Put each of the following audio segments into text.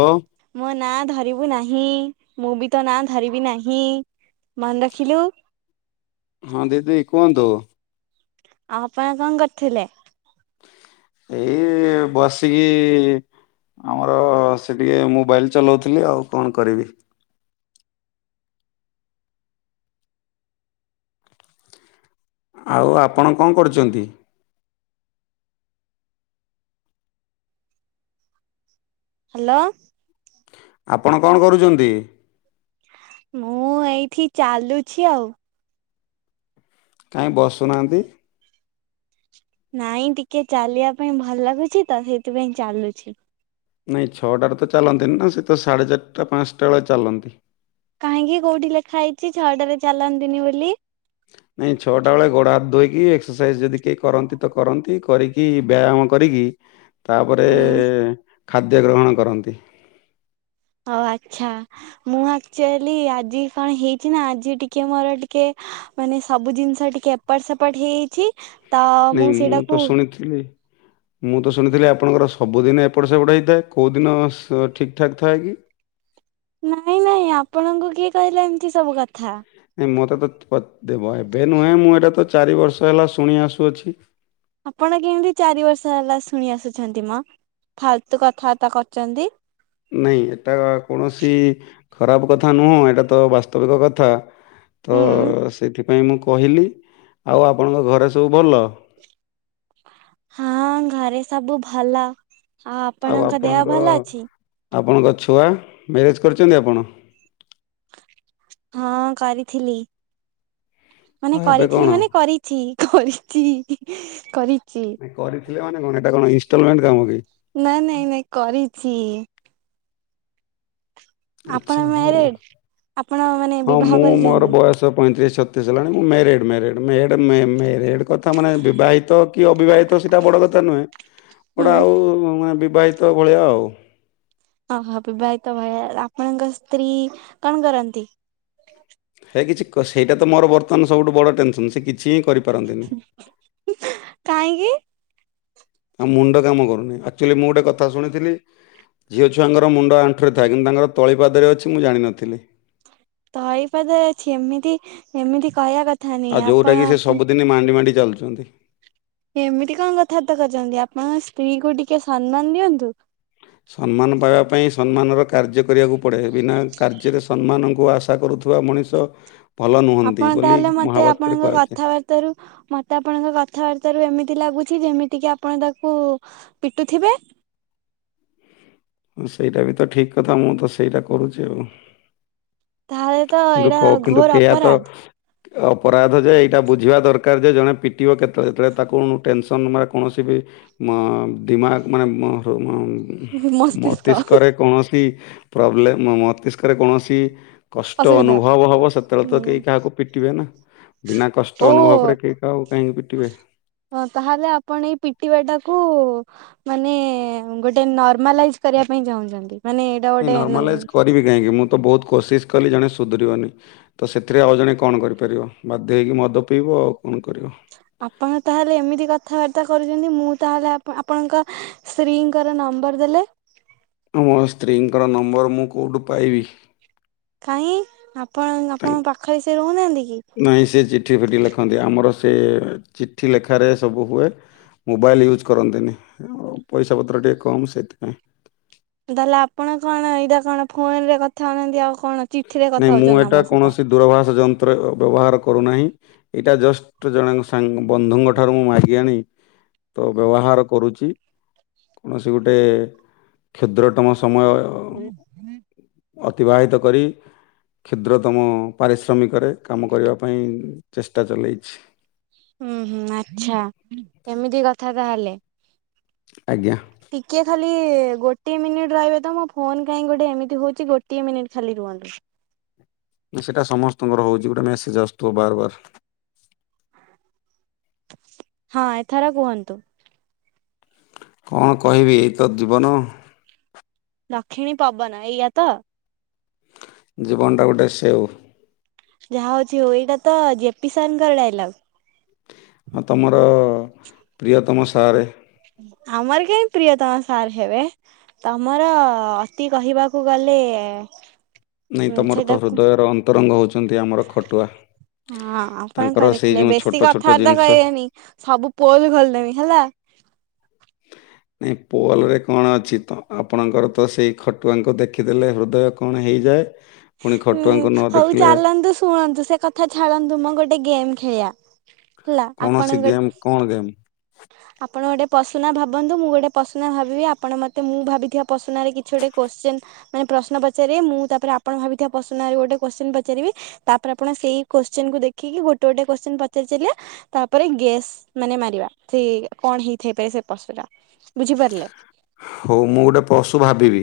ଓଁ ମୋ ନାଁ ଧରିବୁ ନାହିଁ ମୁଁ ବି ତୋ ନାଁ ଧରିବି ନାହିଁ ମନେ ରଖିଲୁ? ହଁ ଦିଦି କୁହନ୍ତୁ। ଆଉ ଆପଣ କଁ କରଥୁଲେ? ଏଇ ବସିକି ଆମର ସେ ଟିକେ ମୋବାଇଲ୍ ଚଲାଉଥିଲି ଆଉ କଣ କରିବି? ଆଉ ଆପଣ କଁ କରୁଚନ୍ତି।? ହାଲୋ। ଆପଣ କଣ କରୁଚନ୍ତି। ମୁଁ ଏଇଠି ଚାଲୁଛି ଆଉ। କାହିଁ ବସୁନାହାନ୍ତି? ନାଇଁ ଟିକେ ଚାଲିବା ପାଇଁ ଭଲ ଲାଗୁଛି ତ ସେଇଥିପାଇଁ ଚାଲୁଛି। ନାଇଁ ଛଅଟାରେ ତ ଚାଲନ୍ତିନି ନା ସେ ତ ସାଢ଼େ ଚାରିଟା ପାଂଶଟା ଏଳେ ଚାଲନ୍ତି। କାହିଁକି କୋଉଠି ଲେଖା ହେଇଛି ଛଅଟାରେ ଚାଲନ୍ତିନି ବୋଲି? ନାଇଁ ଛଅଟା ଏଳେ ଗୋଡ଼ ହାତ ଧୋଇକି ଏକ୍ସରସାଇଜ୍ ଯଦି କେହି କରନ୍ତି ତ କରନ୍ତି କରି କି ବ୍ୟାୟାମ କରିକି ତାପରେ ହୁଁ ଖାଦ୍ୟ ଗ୍ରହଣ କରନ୍ତି। ହ ଆଚ୍ଛା। ମୁଁ ଆକ୍ଚୁଆଲି ଆଜି କଣ ହେଇଛି ନା ଆଜି ଟିକେ ମୋର ଟିକେ ମାନେ ସବୁ ଜିନିଷ ଟିକେ ପଟ ସେପଟ ହେଇଯାଇଛି ତ ମୁଁ ସେଇଟାକୁ ପିଲେ ମୁଁ ତ ଶୁଣିଥିଲି ଆପଣଙ୍କର ସବୁଦିନେ ଏପଟ ସେପଟ ହେଇଥାଏ କୋଉ ଦିନ ସ ଠିକ୍ ଠାକ୍ ଥାଏ କି? ନାଇଁ ନାଇଁ ଆପଣଙ୍କୁ କିଏ କହିଲା ଏମିତି ସବୁ କଥା? ନାଇଁ ମୋତେ ତ ଅ ଦେବ ଏବେ ନୁହେଁ ମୁଁ ଏଟା ତ ଚାରି ବର୍ଷ ହେଲା ଶୁଣି ଆସୁଅଛି। ଆପଣ କେମିତି ଚାରି ବର୍ଷ ହେଲା ଶୁଣି ଆସୁଛନ୍ତି ମ ଫାଲତୁ କଥାବାର୍ତ୍ତା କରୁଛନ୍ତି। ନାଇଁ ଏଟା କୌଣସି ଖରାପ କଥା ନୁହଁ ଏଟା ତ ବାସ୍ତବିକ କଥା। ତ ହୁଁ। ସେଇଥିପାଇଁ ମୁଁ କହିଲି ଆଉ ଆପଣଙ୍କ ଘରେ ସବୁ ଭଲ? ହଁ ଘରେ ସବୁ ଭଲ ଆଉ ଆପଣଙ୍କ ଦେହ ଭଲ ଅଛି? ଆପଣଙ୍କ ଛୁଆ ମ୍ୟାରେଜ୍ କରିଚନ୍ତି ଆପଣ? ହଁ କରିଥିଲି ମାନେ ଆଉ ଏବେ କଣ? କରିଥିଲି ମାନେ କରି ଚି କରିଚି କରିଚି। ନାଇଁ କରିଥିଲେ ମାନେ କଣ ଏଟା କଣ ଇନଷ୍ଟଲମେଣ୍ଟ କାମ କି? ନାଁ ନାଇଁ ନାଇଁ କରିଛି। ଆପଣ ଆଚ୍ଛା ହଉ ମ୍ୟାରେଡ ଆପଣ ମାନେ ହଁ ବିବାହ ମୁଁ ମୋର କରିଛନ୍ତି? ବୟସ ତ ପଇଁତିରିଶ ଛତିଶ ହେଲାଣି ମୁଁ ମ୍ୟାରଡ଼୍ ମ୍ୟାରେଡ଼୍ ମେଡ଼ ମେ ମେରେଡ଼୍ କଥା ମାନେ ବିବାହିତ କି ଅବିବାହିତ ସେଟା ବଡ଼ କଥା ନୁହେଁ ହୁଁ ଗଟା ଆଉ ବିବାହିତ ଭଳିଆ ଆଉ। ଓହୋ! ବିିବାହିତ ଭଳିଆ ଆପଣଙ୍କ ସ୍ତ୍ରୀ କଣ କରନ୍ତି? ହେ କିଛି ସେଇଟା ତ ମୋର ବର୍ତ୍ତମାନ ସବୁଠୁ ବଡ଼ ଟେନସନ୍ ସେ କିଛି ହିଁ କରିପାରନ୍ତିନି। କାହିଁକି। ତା ମୁଣ୍ଡ କାମ କରୁନି। ଆକ୍ଚୁଆଲି ମୁଁ ଗୋଟେ କଥା ଶୁଣିଥିଲି। ଝିଅ ଛୁଆଙ୍କର ମୁଣ୍ଡ ଆଣ୍ଠୁ ରେ ଥାଏ। କିନ୍ତୁ ତାଙ୍କର ତଳିପଦରେ ଅଛି ମୁଁ ଜାଣିନଥିଲି। ତଳିପାଦରେ ଅଛି। ଏମିତି ଏମିତି କହିବା କଥା ନୁହେଁ ଆଉ ଯେଉଁଟାକି ସେ ଆପଣ ସବୁଦିନ ମାଣ୍ଡି ମାଣ୍ଡି ଚାଲୁଛନ୍ତି। ଏମିତି କଣ କଥାବାର୍ତା କରୁଛନ୍ତି। ଆପଣଙ୍କ ସ୍ତ୍ରୀ କୁ ଟିକେ ସମ୍ମାନ ଦିଅନ୍ତୁ। ସମ୍ମାନ ପାଇବା ପାଇଁ ସମ୍ମାନର କାର୍ଯ୍ୟ କରିବାକୁ ପଡ଼େ। ବିନା କାର୍ଯ୍ୟରେ ସମ୍ମାନଙ୍କୁ ଆଶା କରୁଥିବା ମଣିଷ ଭଲ ନୁହନ୍ତି। ଆପଣ ବୋଲି ତାହେଲେ ମତେ ମହାଭାରତରେ ଆପଣଙ୍କ କୁହାଯାଇଥାଏ। କଥାବାର୍ତ୍ତାରୁ ମତେ ଆପଣଙ୍କ କଥାବାର୍ତ୍ତା ର ଏମିତି ଲାଗୁଛି। ଯେମିତି କି ଆପଣ ତାକୁ ପିଟୁଥିବେ। ହଁ ସେଇଟା ବି ତ ଠିକ୍ କଥା ମୁଁ ତ ସେଇଟା କରୁଛି। ଆଉ ତାହେଲେ ତ କିନ୍ତୁ ଏଇଟା କ କିନ୍ତୁ ଘୋର କେୟା ତ ଅପରାଧ ଅପରାଧ ଯେ ଏଇଟା ବୁଝିବା ଦରକାର ଯେ ଜଣେ ପିଟିବ କେତେବେଳେ ଯେତେବେଳେ ତାକୁ ଟେନସନ ବା କୌଣସି ବି ଅ ଦିମାଗ ମାନେ ମ ମସ୍ତିଷ୍କ ମସ୍ତିଷ୍କରେ କୌଣସି ପ୍ରୋବ୍ଲେମ୍ ମସ୍ତିଷ୍କରେ କୌଣସି କଷ୍ଟ ଅସୁବିଧା। ଅନୁଭବ ହେବ ସେତେବେଳେ ହୁଁ ତ କେହି କାହାକୁ ପିଟିବେ ନା ବିନା ଓ କଷ୍ଟ ଅନୁଭବରେ କେହି ଆଉ କାହିକି ହଁ ତାହେଲେ ଆପଣ ଏଇ ପିଟିବା ଟାକୁ ମାନେ ଗୋଟେ ନର୍ମାଲାଇଜ କରିବା ପାଇଁ ଚାହୁଁଛନ୍ତି। ମାନେ ନାଇ ଗୋଟେ ନର୍ମାଲାଇଜ୍ କରିବି କାହିଁକି ମୁଁ ତ ବହୁତ କୋସିସ କଲି ଜଣେ ସୁଧୁରିବନି। ତ ସେଥିରେ ଆଉ ଜଣେ କଣ କରିପାରିବ। ବାଧ୍ୟ ହେଇକି ମଦ ପିଇବ ଆଉ କଣ କରିବ। ଆପଣ ତାହେଲେ ଏମିତି କଥାବାର୍ତ୍ତା କରୁଛନ୍ତି। ମୁଁ ତାହେଲେ ଆପ ଆପଣଙ୍କ ସ୍ତ୍ରୀଙ୍କର ନମ୍ବର ଦେଲେ ମୁଁ ମୋ ସ୍ତ୍ରୀଙ୍କର ନମ୍ବର ମୁଁ କୋଉଠୁ ପାଇବି। କାହିଁ ଆପଣ ଆପଣଙ୍କ ପାଖରେ ସେ ରହୁନାହାନ୍ତି କି? ନାଇଁ ସେ ଯି ଚିଠି ଫିଠ ଲେଖନ୍ତି। ଆମର ସେ ଚିଠି ଲେଖାରେ ସବୁ ହୁଏ। ମୋବାଇଲ୍ ୟୁଜ୍ କରନ୍ତିନି। ପଇସା ପତ୍ର ଟିକେ କମ୍ ସେଥିପାଇଁ। ତାହେଲେ ଆପଣ କଣ ଏଇଟା କଣ ଫୋନ ରେ କଥା ହଉନାହାନ୍ତି? ଆଉ କଣ ଚିଠି ରେ କଥା ହଉଛନ୍ତି। ମୋ ସହିତ ଦୂରାଭାଷ ଯନ୍ତ୍ର ବ୍ୟବହାର କରୁନାହିଁ। ଏଇଟା ଜଷ୍ଟ ଜଣେ ସାଙ୍ଗ ବନ୍ଧୁଙ୍କଠାରୁ ମୁଁ ମାଗି ଆଣି ତ ବ୍ୟବହାର କରୁଛି। କୌଣସି ଗୋଟେ କ୍ଷୁଦ୍ରତମ ସମୟ ହୁଁ ହୁଁ [inaudible] ଅତିବାହିତ କରି। କ୍ଷୁଦ୍ରତମ ପାରିଶ୍ରମିକରେ କାମ କରିବା ପାଇଁ ଚେଷ୍ଟା ଚଲାଇଛି। ହୁଁ -ହୁଁ ଆଚ୍ଛା! ଏମିତି କଥା ତାହେଲେ ଆଜ୍ଞା! ଟିକିଏ ଖାଲି ଗୋଟିଏ ମିନିଟ୍ ରହିବେ ତ ମୋ ଫୋନ୍ କାହିଁ ଗୋଟେ ଏମିତି ହେଉଛି। ଗୋଟିଏ ମିନିଟ୍ ଖାଲି ରୁହନ୍ତୁ। ନା ସେଇଟା ସମସ୍ତଙ୍କର ହଉଛି। ଗୋଟେ ମେସେଜ ଆସଥିବ ବାର ବାର ହଁ ଏଥର କୁହନ୍ତୁ। କଣ କହିବି ଏଇତ ଜୀବନ। ଦକ୍ଷିଣୀ ପବନ ଏଇଆ ତ? ଜୀବନଟା ଗୋଟେ ସେଓ ଯାହା ହଉଛି ହୋଉ ଏଇଟା ତ ଜେପି ସାର ଙ୍କ ଡାଇଲଗ। ଆଉ ତମର ପ୍ରିୟତମ ସାର୍ ଆମର କାଇଁ ପ୍ରିୟ ତମ ସାର ହେବେ। ତମର ଅତି କହିବାକୁ ଗଲେ ନାଇଁ ତମର ତ ସେଇଟାକୁ ହୃଦୟ ରନ୍ତ ସତରଙ୍ଗ ହେଉଛନ୍ତି ଆମର ଖଟୁଆ ହଁ ଆପଣ କଣ ତାଙ୍କର ସେଇ ଦେଖିଲେ ଯେଉଁ ବେଶୀ ଛୋଟ ଛୋଟ କଥାବାର୍ତ୍ତା ଜିନିଷ କହିବେନି ସବୁ ପୁଅ ବି ଭଲଦେମି ହେଲା। [inaudible] ନାଇଁ ପୋଲ ରେ କଣ ଅଛି ତ ଆପଣଙ୍କର ତ ସେଇ ଖଟୁଆଙ୍କୁ ଦେଖିଦେଲେ ହୃଦୟ କଣ ହେଇଯାଏ। ପୁଣି ହୁଁ ଖଟୁଆଙ୍କୁ ନ ହଉ ଦେଖିଲେ ଚାଲନ୍ତୁ ଶୁଣନ୍ତୁ ସେ କଥା ଛାଡନ୍ତୁ ମୁଁ ଗୋଟେ ଗେମ୍ ଖେଳିଆ। କୌଣସି ଗେମ୍ କଣ ଗେମ୍? ଆପଣ ଗୋଟେ ପଶୁନା ଭାବନ୍ତୁ ମୁଁ ଗୋଟେ ପଶୁନା ଭାବିବି ଆପଣ ମତେ ମୁଁ ଭାବିଥିବା ପଶୁନାରେ କିଛି ଗୋଟେ କୋଶ୍ଚିନ ମାନେ ପ୍ରଶ୍ନ ପଚାରିବେ ମୁଁ ତାପରେ ଆପଣ ଭାବିଥିବା ପଶ୍ନରେ ଗୋଟେ କୋଶ୍ଚିନ ପଚାରିବି? ତାପରେ ଆପଣ ସେଇ କୋଶ୍ଚିନ କୁ ଦେଖିକି ଗୋଟେ ଗୋଟେ କୋଶ୍ଚିନ ପଚାରିଚାଲିଲେ ତାପରେ ଗେସ୍ ମାନେ ମାରିବା ସେ କଣ ହେଇଥାଇପାରେ ସେ ପଶୁ ଟା ବୁଝିପାରିଲେ? ହଉ ମୁଁ ଗୋଟେ ପଶୁ ଭାବିବି।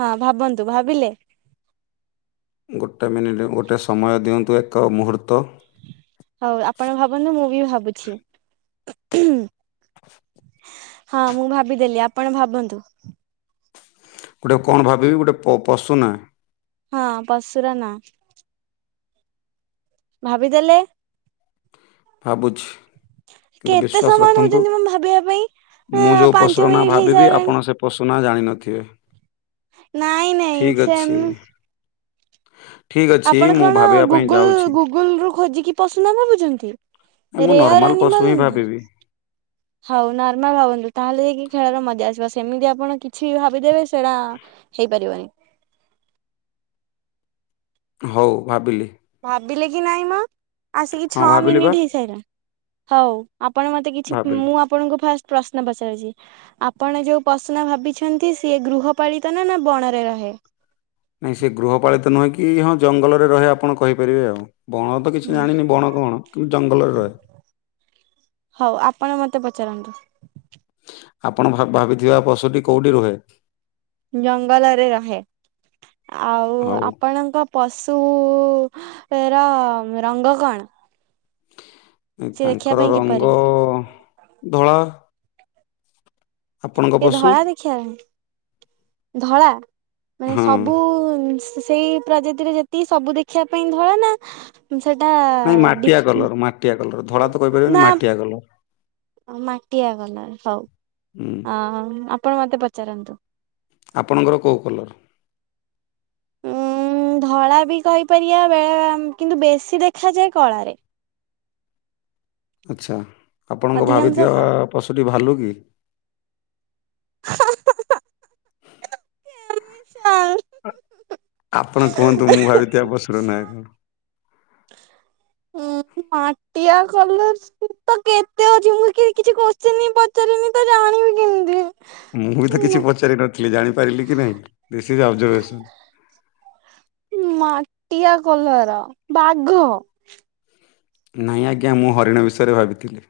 ହଁ ଭାବନ୍ତୁ ଭାବିଲେ? ଗୋଟେ ମିନିଟ୍ ଗୋଟେ ସମୟ ଦିଅନ୍ତୁ ଏକ ମୁହୂର୍ତ୍ତ? ହଉ ଆପଣ ଭାବନ୍ତୁ ମୁଁ ବି ଭାବୁଛି ହୁଁ। [inaudible] ହଁ ମୁଁ ଭାବିଦେଲି ଆପଣ ଭାବନ୍ତୁ? ଗୋଟେ କଣ ଭାବିବି ଗୋଟେ ପ ପଶୁ ନାଁ। ହଁ ପଶୁର ନାଁ। ଭାବିଦେଲେ ଆ ବୁଝି କିନ୍ତୁ କେତେ ବିଶ୍ଵାସ ସମୟ ରଖନ୍ତୁ ନଉଛନ୍ତି ମ ଭାବିବା ପାଇଁ। ହଁ ମୁଁ ଯୋଉ ପାଞ୍ଚ ପଶୁ ର ନା ମିନିଟ୍ ଭାବିବି ହେଇସାରିଲାଣି ଆପଣ ସେ ପଶୁନା ଜାଣିନଥିବେ। ନାଇଁ ନାଇଁ ଠିକ୍ ଅଛି ସେମ ଠିକ୍ ଅଛି ଆପଣ ମୁଁ କଣ ଭାବିବା ପାଇଁ ଗୁଗୁଲ ଯାଉଛି। ଗୁଗୁଲ ରୁ ଖୋଜିକି ପଶୁନା ଭାବୁଛନ୍ତି? ମୁଁ ରେୟାର ନର୍ମାଲ ପଶୁ ଅନିମଲ। ହିଁ ଭାବିବି ହଉ ନର୍ମାଲ ହାବଅନ୍ତୁ ତାହେଲେ ଯାଇକି ଖେଳରେ ମଜା ଆସିବ ସେମିତି ଆପଣ କିଛି ଭାବିଦେବେ ସେଇଟା ହେଇପାରିବନି। ହଉ ଭାବିଲି। ଭାବିଲେ କି ନାଇଁ ମ ଆସିକି ହଁ ଛଅ ଭାବିଲି ବା ମିନିଟ୍ ହେଇସାରିଲା ହଉ। ଆପଣ ମତେ କିଛି, ଭାବିଲି। ମୁଁ ଆପଣଙ୍କୁ ଫାଷ୍ଟ ପ୍ରଶ୍ନ ପଚାରୁଚି? ଆପଣ ଯୋଉ ପଶୁ ଭାବିଛନ୍ତି ସିଏ ଗୃହପାଳିତ ନା ନା ବଣରେ ରହେ? ନାହିଁ ସେ ଗୃହପାଳିତ ନୁହେଁ କି ହଁ ଜଙ୍ଗଲରେ ରହେ ଆପଣ କହିପାରିବେ ଆଉ। ବଣ ତ କିଛି ଜାଣିନି ବଣ କଣ କିନ୍ତୁ ଜଙ୍ଗଲରେ ରହେ। ହଉ ଆପଣ ମୋତେ ପଚାରନ୍ତୁ? ଆପଣ ଭାବିଥିବା ପଶୁ ଟି କୋଉଠି ରୁହେ? ଜଙ୍ଗଲ ରେ ରହେ ଆଉ ହଉ ଆପଣଙ୍କ ପଶୁ ର ରଙ୍ଗ କଣ? ସିଏ ଦେଖିବା ତାଙ୍କର ପାଇଁ କିପରି ରଙ୍ଗ ଧଳା। ଆପଣଙ୍କ ସେ ପଶୁ ଧଳା ଦେଖିବାପାଇଁ ଧଳା। ମାନେ ହଁ ସବୁ ସେଇ ପ୍ରଜାତିରେ ଯେତିକି ସବୁ ଦେଖିବା ପାଇଁ ଧଳା ନା? ସେଟା ନାଇଁ ମାଟିଆ ଡିପ୍ କଲର ମାଟିଆ କଲର ଧଳା ତ କହିପାରିବେନି ନା। ମାଟିଆ କଲର। ମାଟିଆ କଲର ହଉ ହୁଁ ଅ ଆପଣ ମତେ ପଚାରନ୍ତୁ। ଆପଣଙ୍କର କେଉଁ କଲର୍? ଉଁ ଧଳା ବି କହିପାରିବା ବେଳେ କିନ୍ତୁ ବେଶୀ ଦେଖାଯାଏ କଳା ରେ। ଆଚ୍ଛା ଆପଣଙ୍କ ଅଧିକାଂଶ ଭାବିଥିବା କଳା। ପଶୁଟି ଭାଲୁ କି? ତ ଉଁ। ଆପଣ କୁହନ୍ତୁ ମୁଁ ଭାବିଥିବା ପଶୁର ନାଁ କଣ? ଟିଆ କଲର୍ସ। ମୁ ତ କେତେ ଅଉଛି ମୁଁ କିଛି କୋସ୍ଚ ନ୍ ପଚାରିନି ତ ଜାଣିବି କେମିତି। ମୁଁ ବି ତ କିଛି ପଚାରି ନଥିଲି। ଜାଣିପାରିଲି କି ନାହିଁ ଦିଶି ଇଜ୍ ଏ ଅବଜବେସନ୍। ମାଟିଆ କଲର୍ ବାଘ। ନାହିଁ ଆଜ୍ଞା ମୁଁ ହରିଣ ବିଷୟରେ ଭାବିଥିଲି।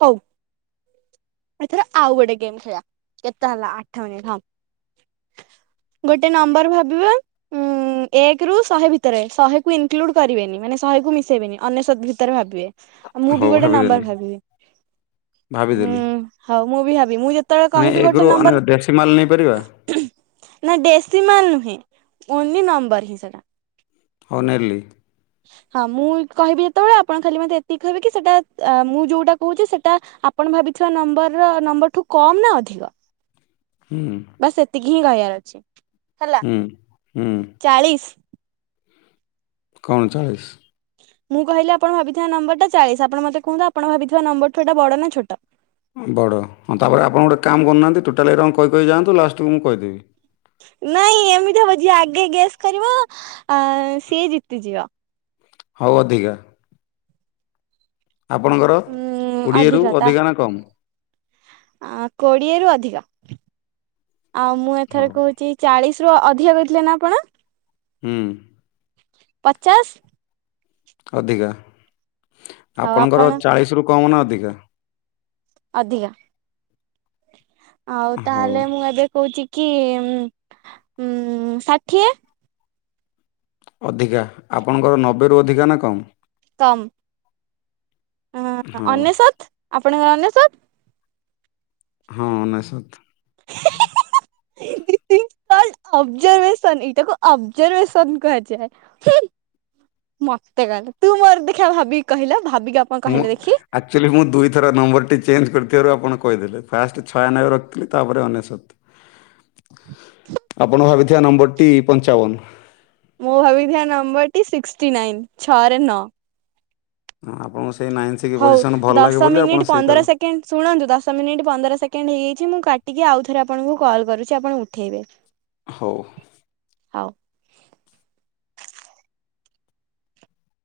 ହୋଉ। ଏଥର ଆଉ ଗୋଟେ ଗେମେ ଖେଲିବା କେତେ ହେଲା ଆଠ ମିନିଟ୍ ହଁ। ଗୋଟେ ନମ୍ବର ଭାବିବ? ଉଁ ଏକ ରୁ ଶହେ ଭିତରେ ଶହେକୁୁ ଇନକ୍ଲୁଡ କରିବେନି ମାନେ ଶହେ କୁ ମିଶେଇ ବେନି ଅନେସୋତ୍ ଭିତରେ ଭାବିବେ? ଆ ମୁଁ ବି ହଉ ଗୋଟେ ନମ୍ବର ଭାବିଦେଲି ଭାବିବି ଭାବିଦେଲି। ହଉ ମୁଁ ବି ଭାବିବି ମୁଁ। ଯେତେବେଳେ ମାନେ କହିବି ଏକରୁ ଗୋଟେ ମାନେ ଦେଶୀ ମାଲ ନେଇପାରିବା ନମ୍ବର। ନା ଡେସି ମାଲ ନୁହେଁ ଓନ୍ଲି ନମ୍ବର ହିଁ ସେଟା। ଅ ନେଲି। ହଁ ମୁଁ କହିବି ଯେତେବେଳେ ଆପଣ ଖାଲି ମତେ ଏତିକି କହିବେ କି ସେଇଟା ମୁଁ ଯୋଉଟା କହୁଛି ସେଇଟା। ଆ ଆପଣ ଭାବିଥିବା ନମ୍ବର ନମ୍ବରଠୁ କମ୍ ନା ଅଧିକ? ହୁଁ। ବାସେ ସେତିକି ହିଁ କହିବାର ଅଛି ହେଲା। ହୁଁ ହୁଁ। ଚାଳିଶି। କଣ ଚାଳିଶି? ମୁଁ କହିଲି ଆପଣ ଭାବିଥିବା ନମ୍ବର ଟା ଚାଳିଶ୍। ଆପଣ ମତେ କୁହୁନ୍ତୁ ଆପଣ ଭାବିଥିବା ନମ୍ବରଠୁ ଏଟା ବଡ ନା ଛୋଟ? ବଡ଼ ହଁ ତାପରେ ଆପଣ ଗୋଟେ କାମକରୁନାହାନ୍ତି ଟୋଟାଲି ଏଇରକମ କହି କହି ଯାଆନ୍ତୁ ଲାଷ୍ଟେକୁ ମୁଁ କହିଦେବି। ନାଇଁ ଏମିତି ହବ ଯି ଏ ଆଗେ ଗେସ୍ କରିବ ଆ ସିଏ ଜିତିଯିବ। ହଉ ଅଧିକା। ଆପଣଙ୍କର କୋଡ଼ିଏରୁ ଅଧିକା ନା କମ୍? କୋଡିଏରୁୁ ଅଧିକା ଆଉ ମୁଁ ଏଥର ହଉ କହୁଚି। ଚାଳିଶି ରୁ ଅଧିକା କହିଥିଲେ ନା ଆପଣ? ହୁଁ। ପଚାଶେ। ଅଧିକା ଆଉ ଆପଣଙ୍କର ଆପଣ ଚାଳିଶି ରୁ କମ୍ ନା ଅଧିକା। ଅଧିକା। ଆଉ ହଉ ତାହେଲେ ମୁଁ ଏବେ କହୁଚି କି ଉ ଷାଠିଏ। ଅଧିକା ଆପଣଙ୍କର ନବେରୁ ଅଧିକା ନା କଣ? ତ। ହ ହଉ ଅନେଶତ ଆପଣଙ୍କର ଅନେଶତ। ହଁ ଅନେସତ। [unintelligible] ଅବଜରଭସନ ଏଇଟାକୁ ଅବଜରଭସନ କୁହାଯାଏ। ମତେ କହିଲେ ତୁ ମୋର ଦେଖିବା ଭାବିକି କହିଲା ଭାବିକି ଆପଣ ମୁଁ କହିଲେ ଦେଖି ଆକ୍ଚୁଆଲି ମୁଁ ଦୁଇଥର ନମ୍ବରଟି ଚେଞ୍ଜ୍ କରିଥିବାରୁ ଆପଣ କହିଦେଲେ ଫାଷ୍ଟ ଛୟା ନବେ ରଖିଥିଲି ତାପରେ ଅନେସତ। [inaudible] ଆପଣ ଭାବିଥିବା ନମ୍ବରଟି ପଞ୍ଚାବନ। ମୁଁ ଭାବିଥିବା ନମ୍ବର ଟି ସିକ୍ସଟି ନାଇନ ଛଅରେ ନଅ। ହଁ ଆପଣଙ୍କୁ ସେଇ ନାଇନ୍ ହଉ ପୋଜିସନ ଭଲ ଲାଗେ ଦଶ ବୋଲି ମିନିଟ୍ ଆପଣ ପନ୍ଦର ସେଇଟାକୁ ସେକେଣ୍ଡ ଶୁଣନ୍ତୁ ଦଶ ମିନିଟ୍ ପନ୍ଦର ସେକେଣ୍ଡ ହେଇଯାଇଛି ମୁଁ କାଟିକି ଆଉଥରେ ଆପଣଙ୍କୁ କଲ୍ କରୁଛି ଆପଣ ଉଠାଇବେ। [inaudible] ହଉ। ହଉ।